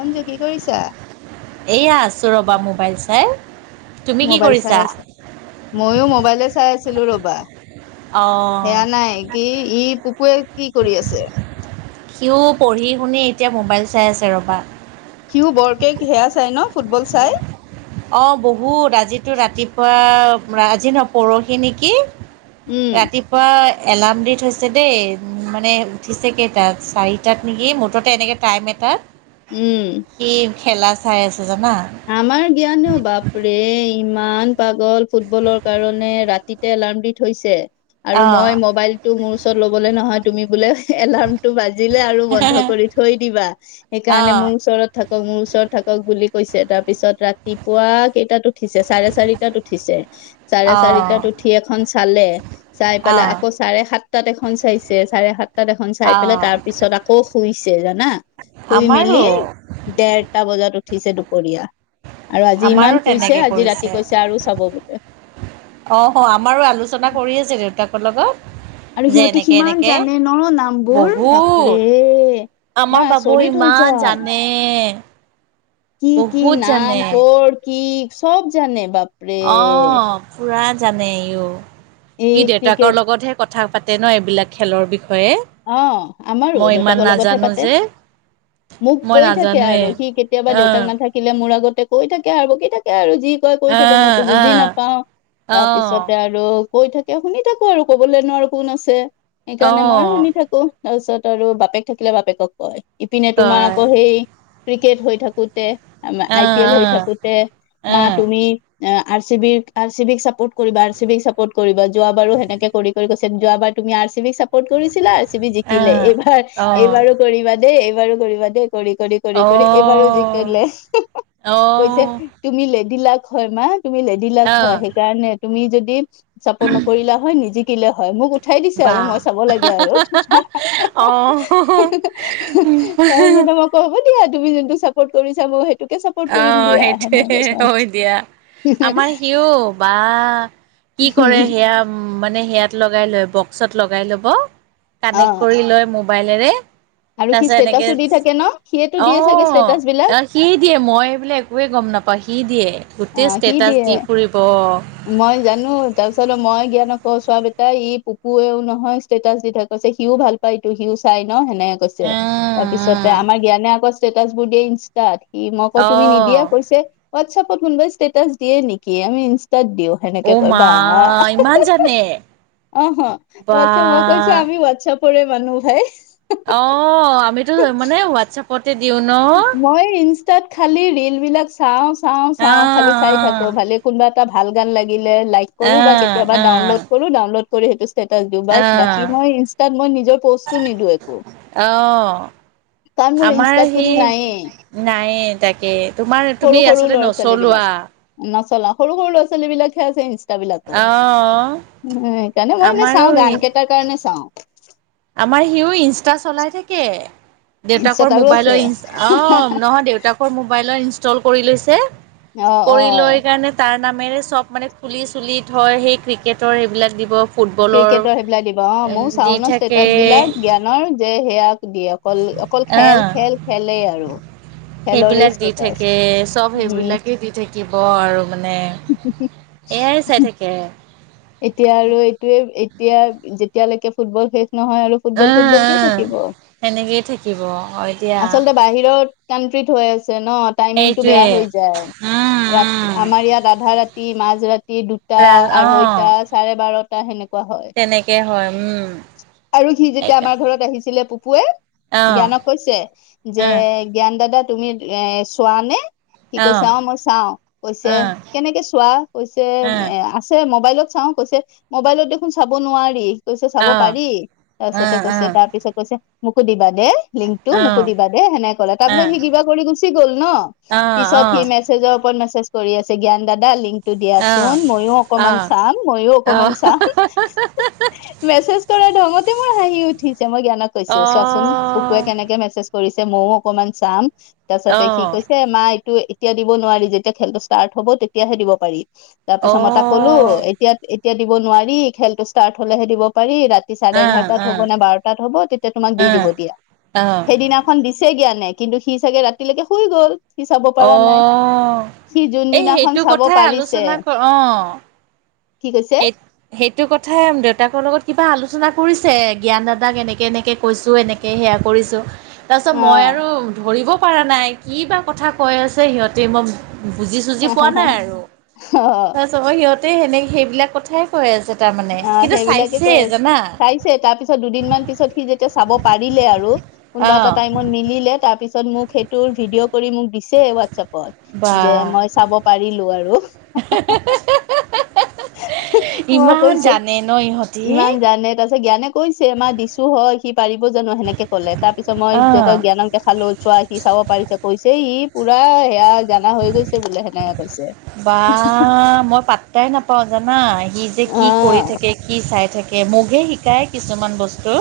অঞ্জু কি কৰিছা? এইয়া আছো ৰ'বা মোৰ মোবাইল চাই আছে। মইয়ো মোবাইলে চাই আছিলো ৰ'বা। অঁ সেয়া নাই। কি ই পুকুৱে কি কৰি আছে? সিও পঢ়ি শুনি এতিয়া মোবাইল চাই আছে ৰ'বা। সিও বৰকে সেয়া চাই ন? ফুটবল চায়। অ' বহুত। আজিতো ৰাতিপুৱা, আজি ন পৰহি নেকি? উম, ৰাতিপুৱা এলাৰ্ম দি থৈছে দেই। মানে, উঠিছে কেইটাত! চাৰিটাত নেকি! মুঠতে এনেকে টাইম এটাত উম। সি খেলা চাই আছে। জানা আমাৰ জ্ঞানো বাপৰে। ইমান পাগল ফুটবলৰ কাৰণে, ৰাতিতে এলাৰ্ম দি থৈছে। আৰু অঁ মই মোবাইলটো মোৰ ওচৰত ল'বলে নহয়, তুমি বোলে এলাৰ্ম বাজিলে আৰু বন্ধ কৰি থৈ দিবা। সেইকাৰণে অঁ মোৰ ওচৰত থাকক, মোৰ ওচৰত থাকক বুলি কৈছে। তাৰ পিছত ৰাতিপুৱা কেইটাত উঠিছে? চাৰে চাৰিটাত উঠিছে। চাৰে অঁ চাৰিটাত উঠি এখন চালে। চাই পেলাই অঁ আকৌ, চাৰে-সাতটাত এখন চাইছে। চাৰে-সাতটাত এখন চাই পেলাই অঁ তাৰ পিছত আকৌ শুই ছে জানা! শুই মেলি আমাৰো দেৰটা বজাত উঠিছে দুপৰীয়া। আৰু আজি আমাৰো ইমান শুইছে, তেনেকৈ আজি ৰাতি কৈছে আৰু চাব বোলে। অ' আমাৰো আলোচনা কৰি আছে দেউতাক আৰু সিহঁতে সিমান জানে ন? নামবোৰ বাপৰে! বহুত মই আমাৰ বাবু আচৰিত হৈ ইমান যাওঁ জানে! কি কি বহুত নাম, জানে ক'ৰ কি, সব জানে। বাপ অ' পুৰা জানে ইও। এই ই ক্ৰিকেট দেউতাকৰ লগতহে কথা কথা পাতে ন! এইবিলাক খেলৰ বিষয়ে। অ' আমাৰো, মই ইমান দেউতাকৰ লগতহে নাজানো পাতে। যে মোক মই কৈ থাকে নাজানোৱে আৰু। সি কেতিয়াবা আহ দেউতাক নাথাকিলে মোৰ আগত তাতে কৈ থাকে আৰু বকি থাকে আৰু! যি কয় কৈ থাকে। মইটো বুজি আহ নাপাও। তাৰ আহ পিছতে আৰু কৈ থাকে, শুনি থাকো আৰু। ক'বলৈনো আৰু কোন আছে? আহ সেইকাৰণে মই আহ শুনি থাকো তাৰপিছত আৰু বাপেক থাকিলে, বাপেকক কয়। ইপিনে তোমাৰ তই আকৌ সেই ক্ৰিকেট হৈ থাকোতে, আহ আই-পি-এল হৈ আহ থাকোতে, মা আহ তুমি আৰ-চি-বি, আৰ-চি-বিক চাপোৰ্ট কৰিবা। আৰ-চি-বিক চাপোৰ্ট কৰিবা। যোৱাবাৰো সেনেকে কৰি কৈছে, যোৱাবাৰ [unintelligible] তুমি আৰচিবিক চাপৰ্ট কৰিছিলা, আৰচিবি জিকিলে। আহ এইবাৰ, আহ এইবাৰো কৰিবা দেই। এইবাৰো কৰিবা দেই। অ কৰি-কৰি-কৰি এইবাৰো জিকিলে। [unintelligible] অ কৈছে তুমি লেদিলাক। [unintelligible] তুমি লেডিলাক আহ হয়। সেইকাৰণে তুমি যদি চাপৰ্ট নকৰিলা হয়, নিজি [unintelligible] থাকিলে হয় মোক উঠাই দিছে আৰু বা মই চাব লাগে আৰু [inaudible] [unintelligible] অ তাৰপিছতে মই ক' দিয়া তুমি যোনটো চাপৰ্ট কৰিছা মইও সেইটো [unintelligible] আহ সেইটোৱেই হয় দিয়া [unintelligible] আমাৰ সিও বা কি কৰে সেয়া উম মানে সেয়াত লগাই লৈ [unintelligible] বক্সত লগাই ল'ব কানেক্ট অ কৰি লৈ মোবাইলেৰে [unintelligible] আৰু সি তাৰপিছত এনেকে ষ্টেটাচো দি থাকে ন সিয়েতো দিয়ে চাগে ষ্টেটাচ বিলাক আহ [unintelligible] সি দিয়ে মই এইবোলে একোৱেই গম নাপাওঁ সি দিয়ে [unintelligible] আহ কি ষ্টেটাচ দিয়ে দি [unintelligible] ফুৰিব। মই জানো তাৰপিছত মই সিহঁতক [unintelligible] ক্ওঁ চোৱা বেটা ই পুপুৱেও নহয় ষ্টেটাছ দি থাকে কৈছে সিও ভাল পায় এইটো সিও চাই ন [unintelligible] ন সেনেকে কৈছে উম, তাৰ পিছতে উম, আমাৰ জ্ঞানে আকৌ ষ্টেটাচবোৰ দিয়ে ইনষ্টাত [unintelligible] [unintelligible] মইকৌ তুমি অ', নিদিয়া কৈছে হোৱাটছএপত কোনোবাই ষ্টেটাছ দিয়ে নেকি আমি [unintelligible] ইনষ্টাত দিওঁ সেনেকে অ', কয় মা বা ইমান [unintelligible] জানে অহ [unintelligible] বা বাচ্ছা মই কৈছো আমি হোৱাটচএপৰে মানুহ ভাই [unintelligible] অঁ আমিতো মানে হোৱাটছএপ মই ইনষ্টাত খালি ৰীল বিলাক চাওঁ। চাওঁ চাওঁ খালি চাই থাকো অ', অ'। ভালি কোনোবা এটা ভাল গান লা গিলে লাইক কৰোঁ বা আহ কেতিয়াবা আহ ডাউনলোড কৰো ডাউনলড সেইটো ষ্টেটাছ দিওঁ বাছ আহ বাকি মই ইষ্টেট মই নিজৰ পষ্টো নিদি একো। অঃ কাৰণ মোৰ আমাৰ ইনষ্টাত স কোনো নায়েই নাইয়ে তাকে তোমাৰ সৰু তুমি আচলতে নচলোৱা। চলাই সৰু সৰু ল'ৰা ছোৱালী বিলাকেহে ইষ্টা বিলাকত। আহ উম সেইকাৰণে মই এনে আমাৰো চাওঁ গান কেইটাৰ কাৰণে চাওঁ। আমাৰ সিও ইনষ্টা চলাই থাকে। দেউতাকৰ ইনষ্টাত আৰু আছে মোবাইলৰ অ নহয় দেউতাকৰ মোবাইলৰ ইনষ্টল কৰি লৈছে। অ কৰি অ লৈ কাৰণে তাৰ নাম মেৰে চব মানে কুলি চুলি থয়, সেই ক্ৰিকেটৰ সেইবিলাক দিব। ফুটবলৰ ক্ৰিকেটৰ সেইবিলাক দিব অ ময়ো দি চাও ন থাকে ষ্টেটাছ বিলাক জ্ঞানৰ যে সেয়াক দিয়ে, অকল অকল খেল আহ খেল খেলেই আৰু। খেলৰে সেইবিলাক দি ষ্টেটাচ থাকে চব উম সেইবিলাকেই দি থাকিব আৰু মানে এয়াই চাই থাকে। এতিয়া আৰু এইটোয়ে এতিয়া যেতিয়ালৈকে ফুটবল শেষ নহয় আৰু ফুটবল উম ফুটবল কি উম থাকিব। সেনেকেই থাকিব হয় দিয়া আচলতে বাহিৰত কান্ট্ৰীত হৈ আছে ন টাইমিংটো বেয়া সেইটোৱে হৈ যায়। ৰাতি উম উম আমাৰ ইয়াত আধা ৰা তি, মাজ ৰাতি দুটা, ৰা অ আঢ়ৈটা, চাৰে বাৰটা সেনে কুৱা হয়, তেনেকে হয় উম আৰু সি যেতিয়া সেইকাৰ আমাৰ ঘৰত আহিছিলে পুৱে অ জ্ঞানক কৈছে যে, অ জ্ঞান দাদা তুমি এ চোৱা নে? সি কৈছে অ মই চাও কৈছে অ কেনেকে চোৱা কৈছে অ এ আছে মোবাইলত চাওঁ কৈছে মোবাইলত দেখোন চাব নোৱাৰি, কৈছে চাব অ অ অ অ অ অ অ অ অ অ অ অ পাৰি তাৰপিছতে কৈছে তাৰ পিছত কৈছে মোকো দিবা। লিংকটো মোকো দিবা দেই লিংকটো সেনেকে কলে, তাৰ পিছত সি কিবা কৰি গুচি গল ন? পিছত সি মেজ জৰ ওপৰত মেছেজ কৰি আছে জ্ঞান দাদা লিংকটো দিয়া চোন মইয়ো অকমান চাম ময়ো অকমান চাম মেছেজ কৰা ঢঙতে মোৰ হাঁহি উঠিল তেতিয়া মই জ্ঞানক কৈছো চোৱাচোন পুপুৱে কেনেকে মেছেজ কৰিছে ময়ো অকনমান চাম। তাৰপিছতে কি কৈছে মা এইটো এতিয়া দিব নোৱাৰি যেতিয়া খেলটো ষ্টাৰ্ট হব তেতিয়াহে দিব পাৰি। তাৰ পিছত মই তাক কলো। এতিয়া এতিয়া দিব নোৱাৰি খেলতটো ষ্টাৰ্ট হলেহে দিব পাৰি ৰা ৰাতি চাৰে অ অ এঘাৰটাত অ হ'ব নে বাৰটাত হ'ব তেতিয়া তোমাক অ দি দিব দিয়া, অ সেইদিনাখন দিছে জ্ঞানে। কিন্তু সি চাগে ৰাতিলৈকে শুই গ'ল সি চাব অ পৰা নাই। সি এই যোনদিনাখন সেইটো চাব কথাই পাৰিছে, কি কৈছে স সেইটো কথাই দেউতাকৰ লগত কিবা আলো আলোচনা কৰিছে। জ্ঞান দাদাক এনেকে এনেকে কৈছোঁ, এনেকৈ সেয়া কৰিছোঁ। তাৰপিছত অ মই আৰু ধৰিব পৰা নাই। কি বা কথা কৈ আছে সিহঁতে, মই বুজি চুজি পোৱা নাই আৰু অ তাৰপাছত মই সিহঁতে সেনেকে সেইবিলাক কথাই কৈ আছে। তাৰ মানে আহ কিন্তু সেইবিলাকে চাইছে কৈ আছে জানা? চাইছে তাৰ পিছত দুদিনমান পিছত সি যেতিয়া চাব পাৰিলে আৰু অ কোনোবা এটা টাইমত মিলে তাৰপিছত মোক সেইটোৰ ভিডিঅ' কৰি মোক দিছে। হোৱাটছএপ বা ত যে মই চাব পাৰিলো আৰু মই ইমান কৈছো জানে ন ইহঁতি ইমান জানে তাৰ পিছত জ্ঞানে কৈছে আমাৰ দিছো হয়। সি পাৰিব জানো? সেনেকে ক'লে তাৰ পিছত মই যেতিয়া অ জ্ঞানক দেখালো চোৱা সি চাব পাৰিছে কৈছে ই পুৰা সেয়া জানা হৈ গৈছে বোলে হেনে বা মই পাত্তাই নাপাওঁ জানা। কি যে কি কৰি থাকে কি চাই থাকে। মোকহে শিকায় কিছুমান বস্তু।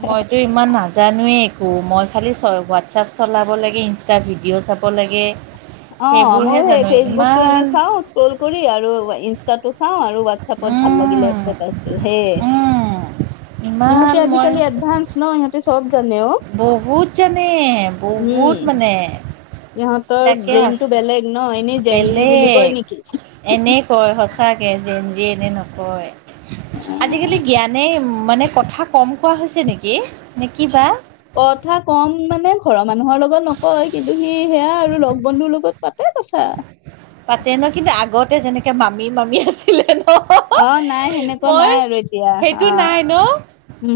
অ মইতো ইমান নাজানোৱেই। মই খালি চ হোৱাটছআপ চলাব লাগে, ইনষ্টা ভিডিঅ' চাব লাগে। অ' মই সেইবোৰহে সেই জানো ফেচবুক টো ইমান এনেই চাওঁ‌। স্ক্ৰল কৰি আৰু ইনষ্ট চাওঁ আৰু হোৱাটছআপত ভাল লাগিলে। উম চেপ হে উম ইমান ইহঁতে মই আজিকালি এডভানস ন ইহঁ‌তে বহুত জানে, বহুত উম মানে। ইহঁতৰ তাকে ব্ৰেইনটো আছো। বেলেগ ন এনেই জেনজি বুলি কয় বেলেগ নেকি এনে কয় সচাঁকে যে নকয় আজিকালি। গিয়ানে কথা নকয় কোৱা হৈছে নেকি নে কিবা? কথা কম মানে ঘৰৰ মানুহৰ লগত নকয়। কিন্তু সি সেয়া আৰু লগ বন্ধুৰ লগত পাতে কথা পাতে ন কিন্তু আগতে যেনেকে মামী মামি আছিলে। অ' নাই সেনেকুৱা মই নাই আৰু এতিয়া সেইটো আহ নাই ন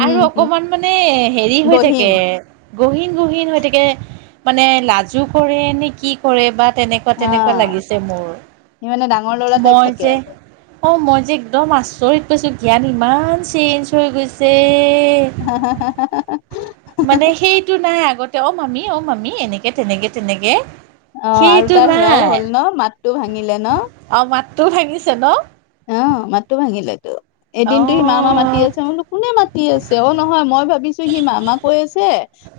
আৰু অকমান মানে হেৰি হৈ থাকে। গহীন গহীন গহীন হৈ থাকে মানে লাজু কৰে নে কি কৰে বা? নো অ তেনেকুৱা লাগিছে মোৰ। সি মানে ডাঙৰ ল'ৰা টাইপ মই থাকে যে আৰু অ' মই যে এক্দম আচৰিত পাইছো জ্ঞান ইমান চেঞ্জ হৈ গৈছে। হা হা মানে সেইটো নাই। আগতে অ মামি অ মামি এনেকে তেনেকে তেনেকে অ' আৰু সেইটো তাৰ সেয়াও নাই হ'ল ন মাতটো ভাঙিলে ন তোৰ ভাঙিছে ন? অ' মতো ভাগিলেতো। অ এদিনতো সি মা মা মাতি আছে মোলো কোনে মাতি আছে অ' নহয় মই ভাবিছো। সি মামা কৈ আছে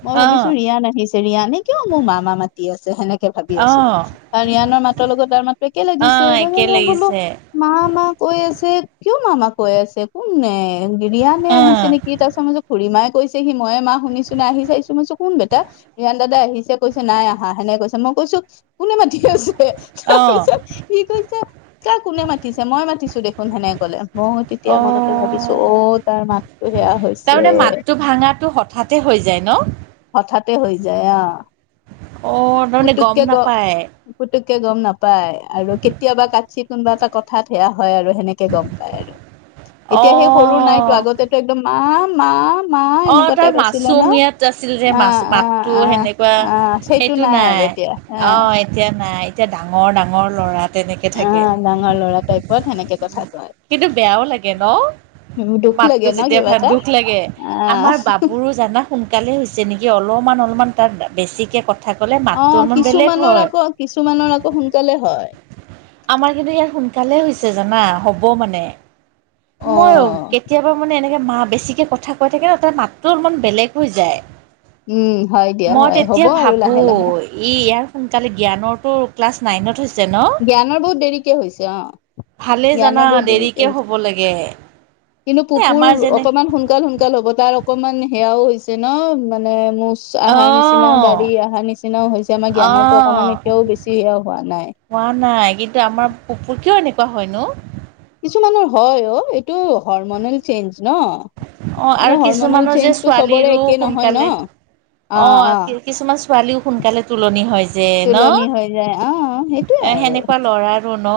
মই অ ভাবিছো ৰিয়ান আহিছে। ৰিয়ানে কিয় মোৰ মামা মাতি আছে সেনেকে ভাবি অ আছোঁ‌ আৰু ৰিয়ানৰ মাতৰ লগত তাৰ মাতো একে অ লাগিছে একে বোলো। লাগিছে মামা কৈ আছে কিয় মামা কৈ আছে কোন নে? গিৰিয়ানে অ আহিছে নেকি তাৰপিছ মই খুৰী মাই কৈছে সি ময়ে মা শুনিছো নাই আহি চাইছো মইছো কোন বেটা ৰিহান দাদা আহিছে কৈছে নাই আহা। সেনে কৈছে মোক। কৈছো কোনে মাতি আছে ত অ পিছ কি কৈছে ত কোনে মাতি মই মাতিছো দেখোন সেনেক ক'লে। মই তেতিয়া অ মনতে ভাবিছো অ' তাৰ মাতটো সেয়া হৈছে। তাৰমানে মাতটো ভাঙাটো হঠাতে হৈ যায় ন? হঠাতে হৈ যায় আহ অ তাৰমানে গম পুতুককে গ নাপায় পুু গম নাপায় আৰু কেতিয়াবা কাটছিত কোনোবা এটা কথাত সেয়া হয়। হয় আৰু সেনেকে গম পায় আৰু অ এতিয়া সেই সৰু নাইতো আগতেো একদম মা, মা। অ' এনেকুৱা তাৰ টাইপ আছিলে ন মাছুম [inaudible] ইয়াত আছিল যে। মাছ আহ আহ মাতো আহ সেনেকুৱা আহ সেইটো নাই আৰু এতিয়া অ আহ এতিয়া নাই এতিয়া ডাঙৰ ডাঙৰ ল'ৰা তেনেকে অ থাকে ডাঙৰ ল'ৰাটাইপত সেনেকে কথা কয় কিন্তু বেয়াও লাগে ন দুখ মাততো লাগে ন যেতিয়া কিবা ভাঙে এটা দুখ লাগে আহ আমাৰ বাবুৰো জানা সোনকালে হৈছে নেকি অলপমান অলপমান বেছিকে ক অ কিছুমানৰ আকৌ কিছুমানৰ আকৌ সোনকালে হয় আমাৰ কিন্তু ইয়াত সোনকালে হৈছে জানা হ'ব মানে অ মইয়ো কেতিয়াবা মানে এনেকাে মা বেছিকে কথা কৈ থাকে ন তাৰ মাতটো অলপমান বেলেগ হৈ যায় উম হয় দিয়া মই হয় হ'ব তেতিয়া আৰু ভাবো লাহে লাহে ই ইয়াৰ সোনকালে জ্ঞানৰতো ক্লাছ নাইনত হৈছে ন জ্ঞানৰ বহুত দেৰিকে হৈছে অ ভালে জানা জ্ঞানৰ বহুত দেৰিকে হ'ব হৈছে লাগে কিন্তু এ পুপুৰ আমাৰ যেনে অকমান সোনকাল সোনকাল হ'ব তাৰ অকমান সেয়াও হৈছে ন মানে মুচ অ অহাৰ নিচিনাও ডাড়ি আহাৰ নিচিনাও হৈছে আমাৰ অ জ্ঞানৰতো অকণমান এতিয়াও বেছি সেয়াও হোৱা নাই হোৱা নাই কিন্তু আমাৰ পুুৰ কিয় এনেকোৱা হয় নো কিছুমানৰ হয় অ এইটো হৰমনেল চেঞ্জ ন অ এইটো আৰু হৰমনেল কিছুমানৰ যে চেঞ্জটো চবৰে ছোৱালীৰো একে নহয় ন সোনকালে অ কি কিছুমান ছোৱালীও সোনকালে তঙলনি হয় যে ন তুলনি হৈ যায় অ সেইটোয়ে এ আৰু সেনেকোৱা ল'ৰাৰো ন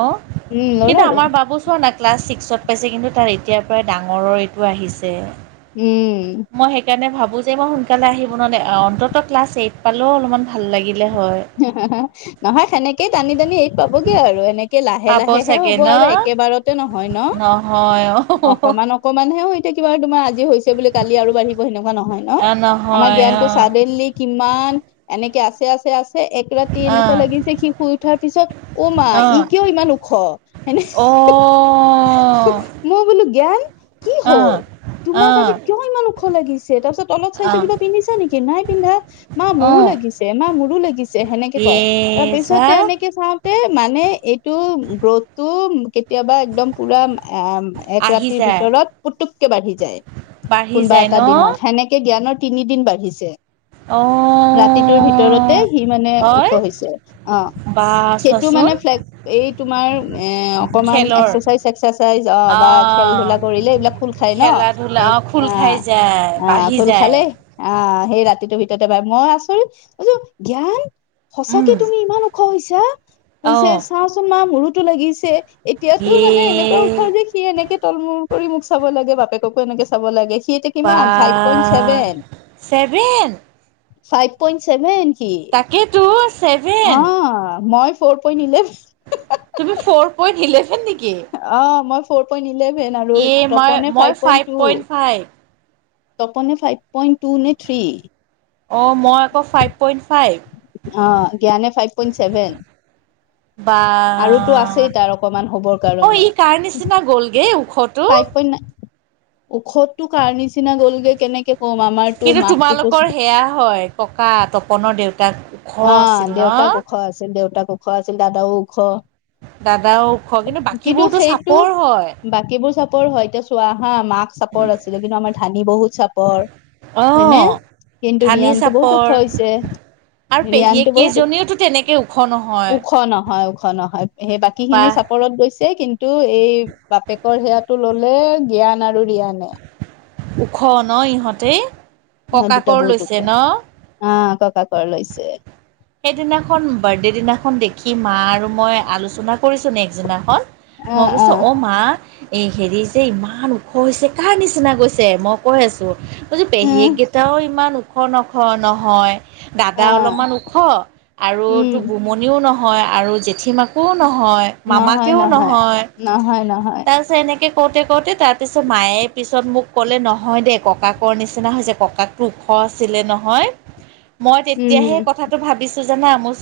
উম কিন্তু লৰাৰো আমাৰ বাবু চোৱা না ক্লাছ ছিক্সত পাইছে কিন্তু তাৰ এতিয়া পৰায় ডাঙৰৰ এইটো আহিছে উম মোৰ যে মই সোনকালে আহিব নোৱাৰে অন্তত ক্লাছ এইট পালেও অলপমান ভাল লাগিল নহয় সেনেকেই টানি টানি এইত পাবগে আৰু এনেকে লাহে পাব লাহেহে চাগে হ'ব ন আৰু একেবাৰতে নহয় ন নহয় অ অকমান অকমানহে হৈ এতিয়া কিবা তোমাৰ আজি হৈছে বুলি কালি আৰু বাঢ়িব সেনেকোৱা নহয় ন অ আমাৰ নহয় অ জ্ঞানতো চাডেনলি কিমান এনেকে আছে আছে আছে এক ৰাতি এনেকোৱা অ লাগিছে সি শুই উঠাৰ পিছত অ মা ই কিয় ইমান ওখ হেনে মই বোলো জ্ঞান কি অ হল তোমাৰ আজি অ কিয় ইমান ও খ লাগিছে তাৰ পিছত তলত চাইছো কিবা পিন্ধিছা নেকি নাই পিন্ধা মা অ মোৰো অ লাগিছে মা মোৰো লাগিছে সেনেকে কয় তাৰ ইয়ে পিছত চা এনেকে চাওঁতে মানে এইটো গ্ৰোথটো কেতিয়াবা একদম পুৰা এ এক আহি ৰাতিৰ যায় ভিতৰত পুতুককে বাঢ়ি যায় বাঢ়ি কোনোবা যায় এটা ন দিনত সেনেকে জ্ঞানৰ তিনিদিন বাঢ়িছে অ ৰাতিটোৰ ভিতৰতে সি মানে ওখ হয় হৈছে অ বা সেইটো চোৱাচোন মানে এই তোমাৰ অকমান খেলৰ এক্সাৰচাইজ এক্সাইজ অ বা খেল ধূলা কৰিলে এইবিলাক খোল খায় ন খেলা স ধূলা খোল অ খাই যায় অ বাঢ়ি খোল যায় খালেই অ সেই ৰাতিটোৰ ভিতৰতে বাই মই আচৰিত বছো জ্ঞান সঁচাকে উম তুমি ইমান ওখ হৈছা অ কৈছে চাওচোন মা মোৰোতো লাগিছে এতিয়াতো মানে এনেকোৱা ওখ ইয়ে যে সি এনেকে তল মূৰ কৰি মোক চাব লাগে বাপেককো এনেকে চাব লাগে সি এতিয়া বা কিমান five point seven seven five point seven. তাকেতো ছেভেন অ মই ফৰ পয়েণ্ট ইলেভেন তুমি ফৰ পয়ন্ট ইলেভেন নেকি অ মই ফ'ৰ পয়েন্ট ইলেভেন আৰু ইয়ে মই তপনে মই five point two point five তপনে ফাইভ পয়েণ্ট টু নে থ্ৰী অ মই আকৌ ফাইভ পয়েন্ট ফাইভ অ জ্ঞানে ফাইভ পয়েণ্ট চেভেন আৰুতো বা আছেই তাৰ অকমান হবৰ অ কাৰণে ই কাৰ নিচিনা গ'লগে ওখটো পাইপ পয়েন্ট ওখটো কাৰ নিচিনা গলগে কেনেকে কম আমাৰতো কিন্তু মাকটো তোমালোকৰ সেয়া হয় ককা তপনৰ দেউতাক ওখ অ আছিল ন দেউতাক ওখ আছিল দেউতাক ওখ আছিল দাদাও ওখ দাদাও ওখ কিন্তু বাকীবোৰতো সেইটো চাপৰ হয় বাকীবোৰ চব চাপৰ হয় এতিয়া চোৱা হা মাক চাপৰ আছিলে কিন্তু আমাৰ অ হয়নে কিন্তু ধানি ৰিয়ানতটো বহুত ওখ চাপৰ হৈছে আৰু পেহীয়েক ৰিয়ানতটো বহুত কেইজনীওতো তেনেকে ওখ নহয় ওখ নহয় ওখ নহয় সেই বাকী বা খিনি চাপৰত গৈছে কিন্তু এই বাপেকৰ সেয়াটো ললে জ্ঞান আৰু ৰিয়ানে ওখ ন ইহঁতে সিহঁত দুটা ককাকৰ বহুত ওখ লৈছে ন আহ ককাকৰ লৈছে সেইদিনাখন বাৰ্থডে দিনাখন দেখি মা আৰু মই আলোচনা কৰিছো নেক্সট দিনাখন মই আহ কৈছো আহ অ মা এই হেৰি যে ইমান ওখ হৈছে কাৰ নিচিনা গৈছে মই কৈ আছো তই যে উম পেহীয়েককেইটাও ইমান ওখ নহয় দাদা আহ অলপমান ওখ উম আৰুতো বুমনিও নহয় আৰু জেঠী মাকো নহয় মামাকেও নহয় নহয় নহয় তাৰ পাছত এনেকে কওঁতে কওঁতে তাৰপিছত মায়ে পিছত মোক ক'লে নহয় দেই ককাকৰ নিচিনা হৈছে ককাকটো ওখ ওখ আছিলেন হয় মই উম তেতিয়াহে কথা টো ভাবিছোঁ জানা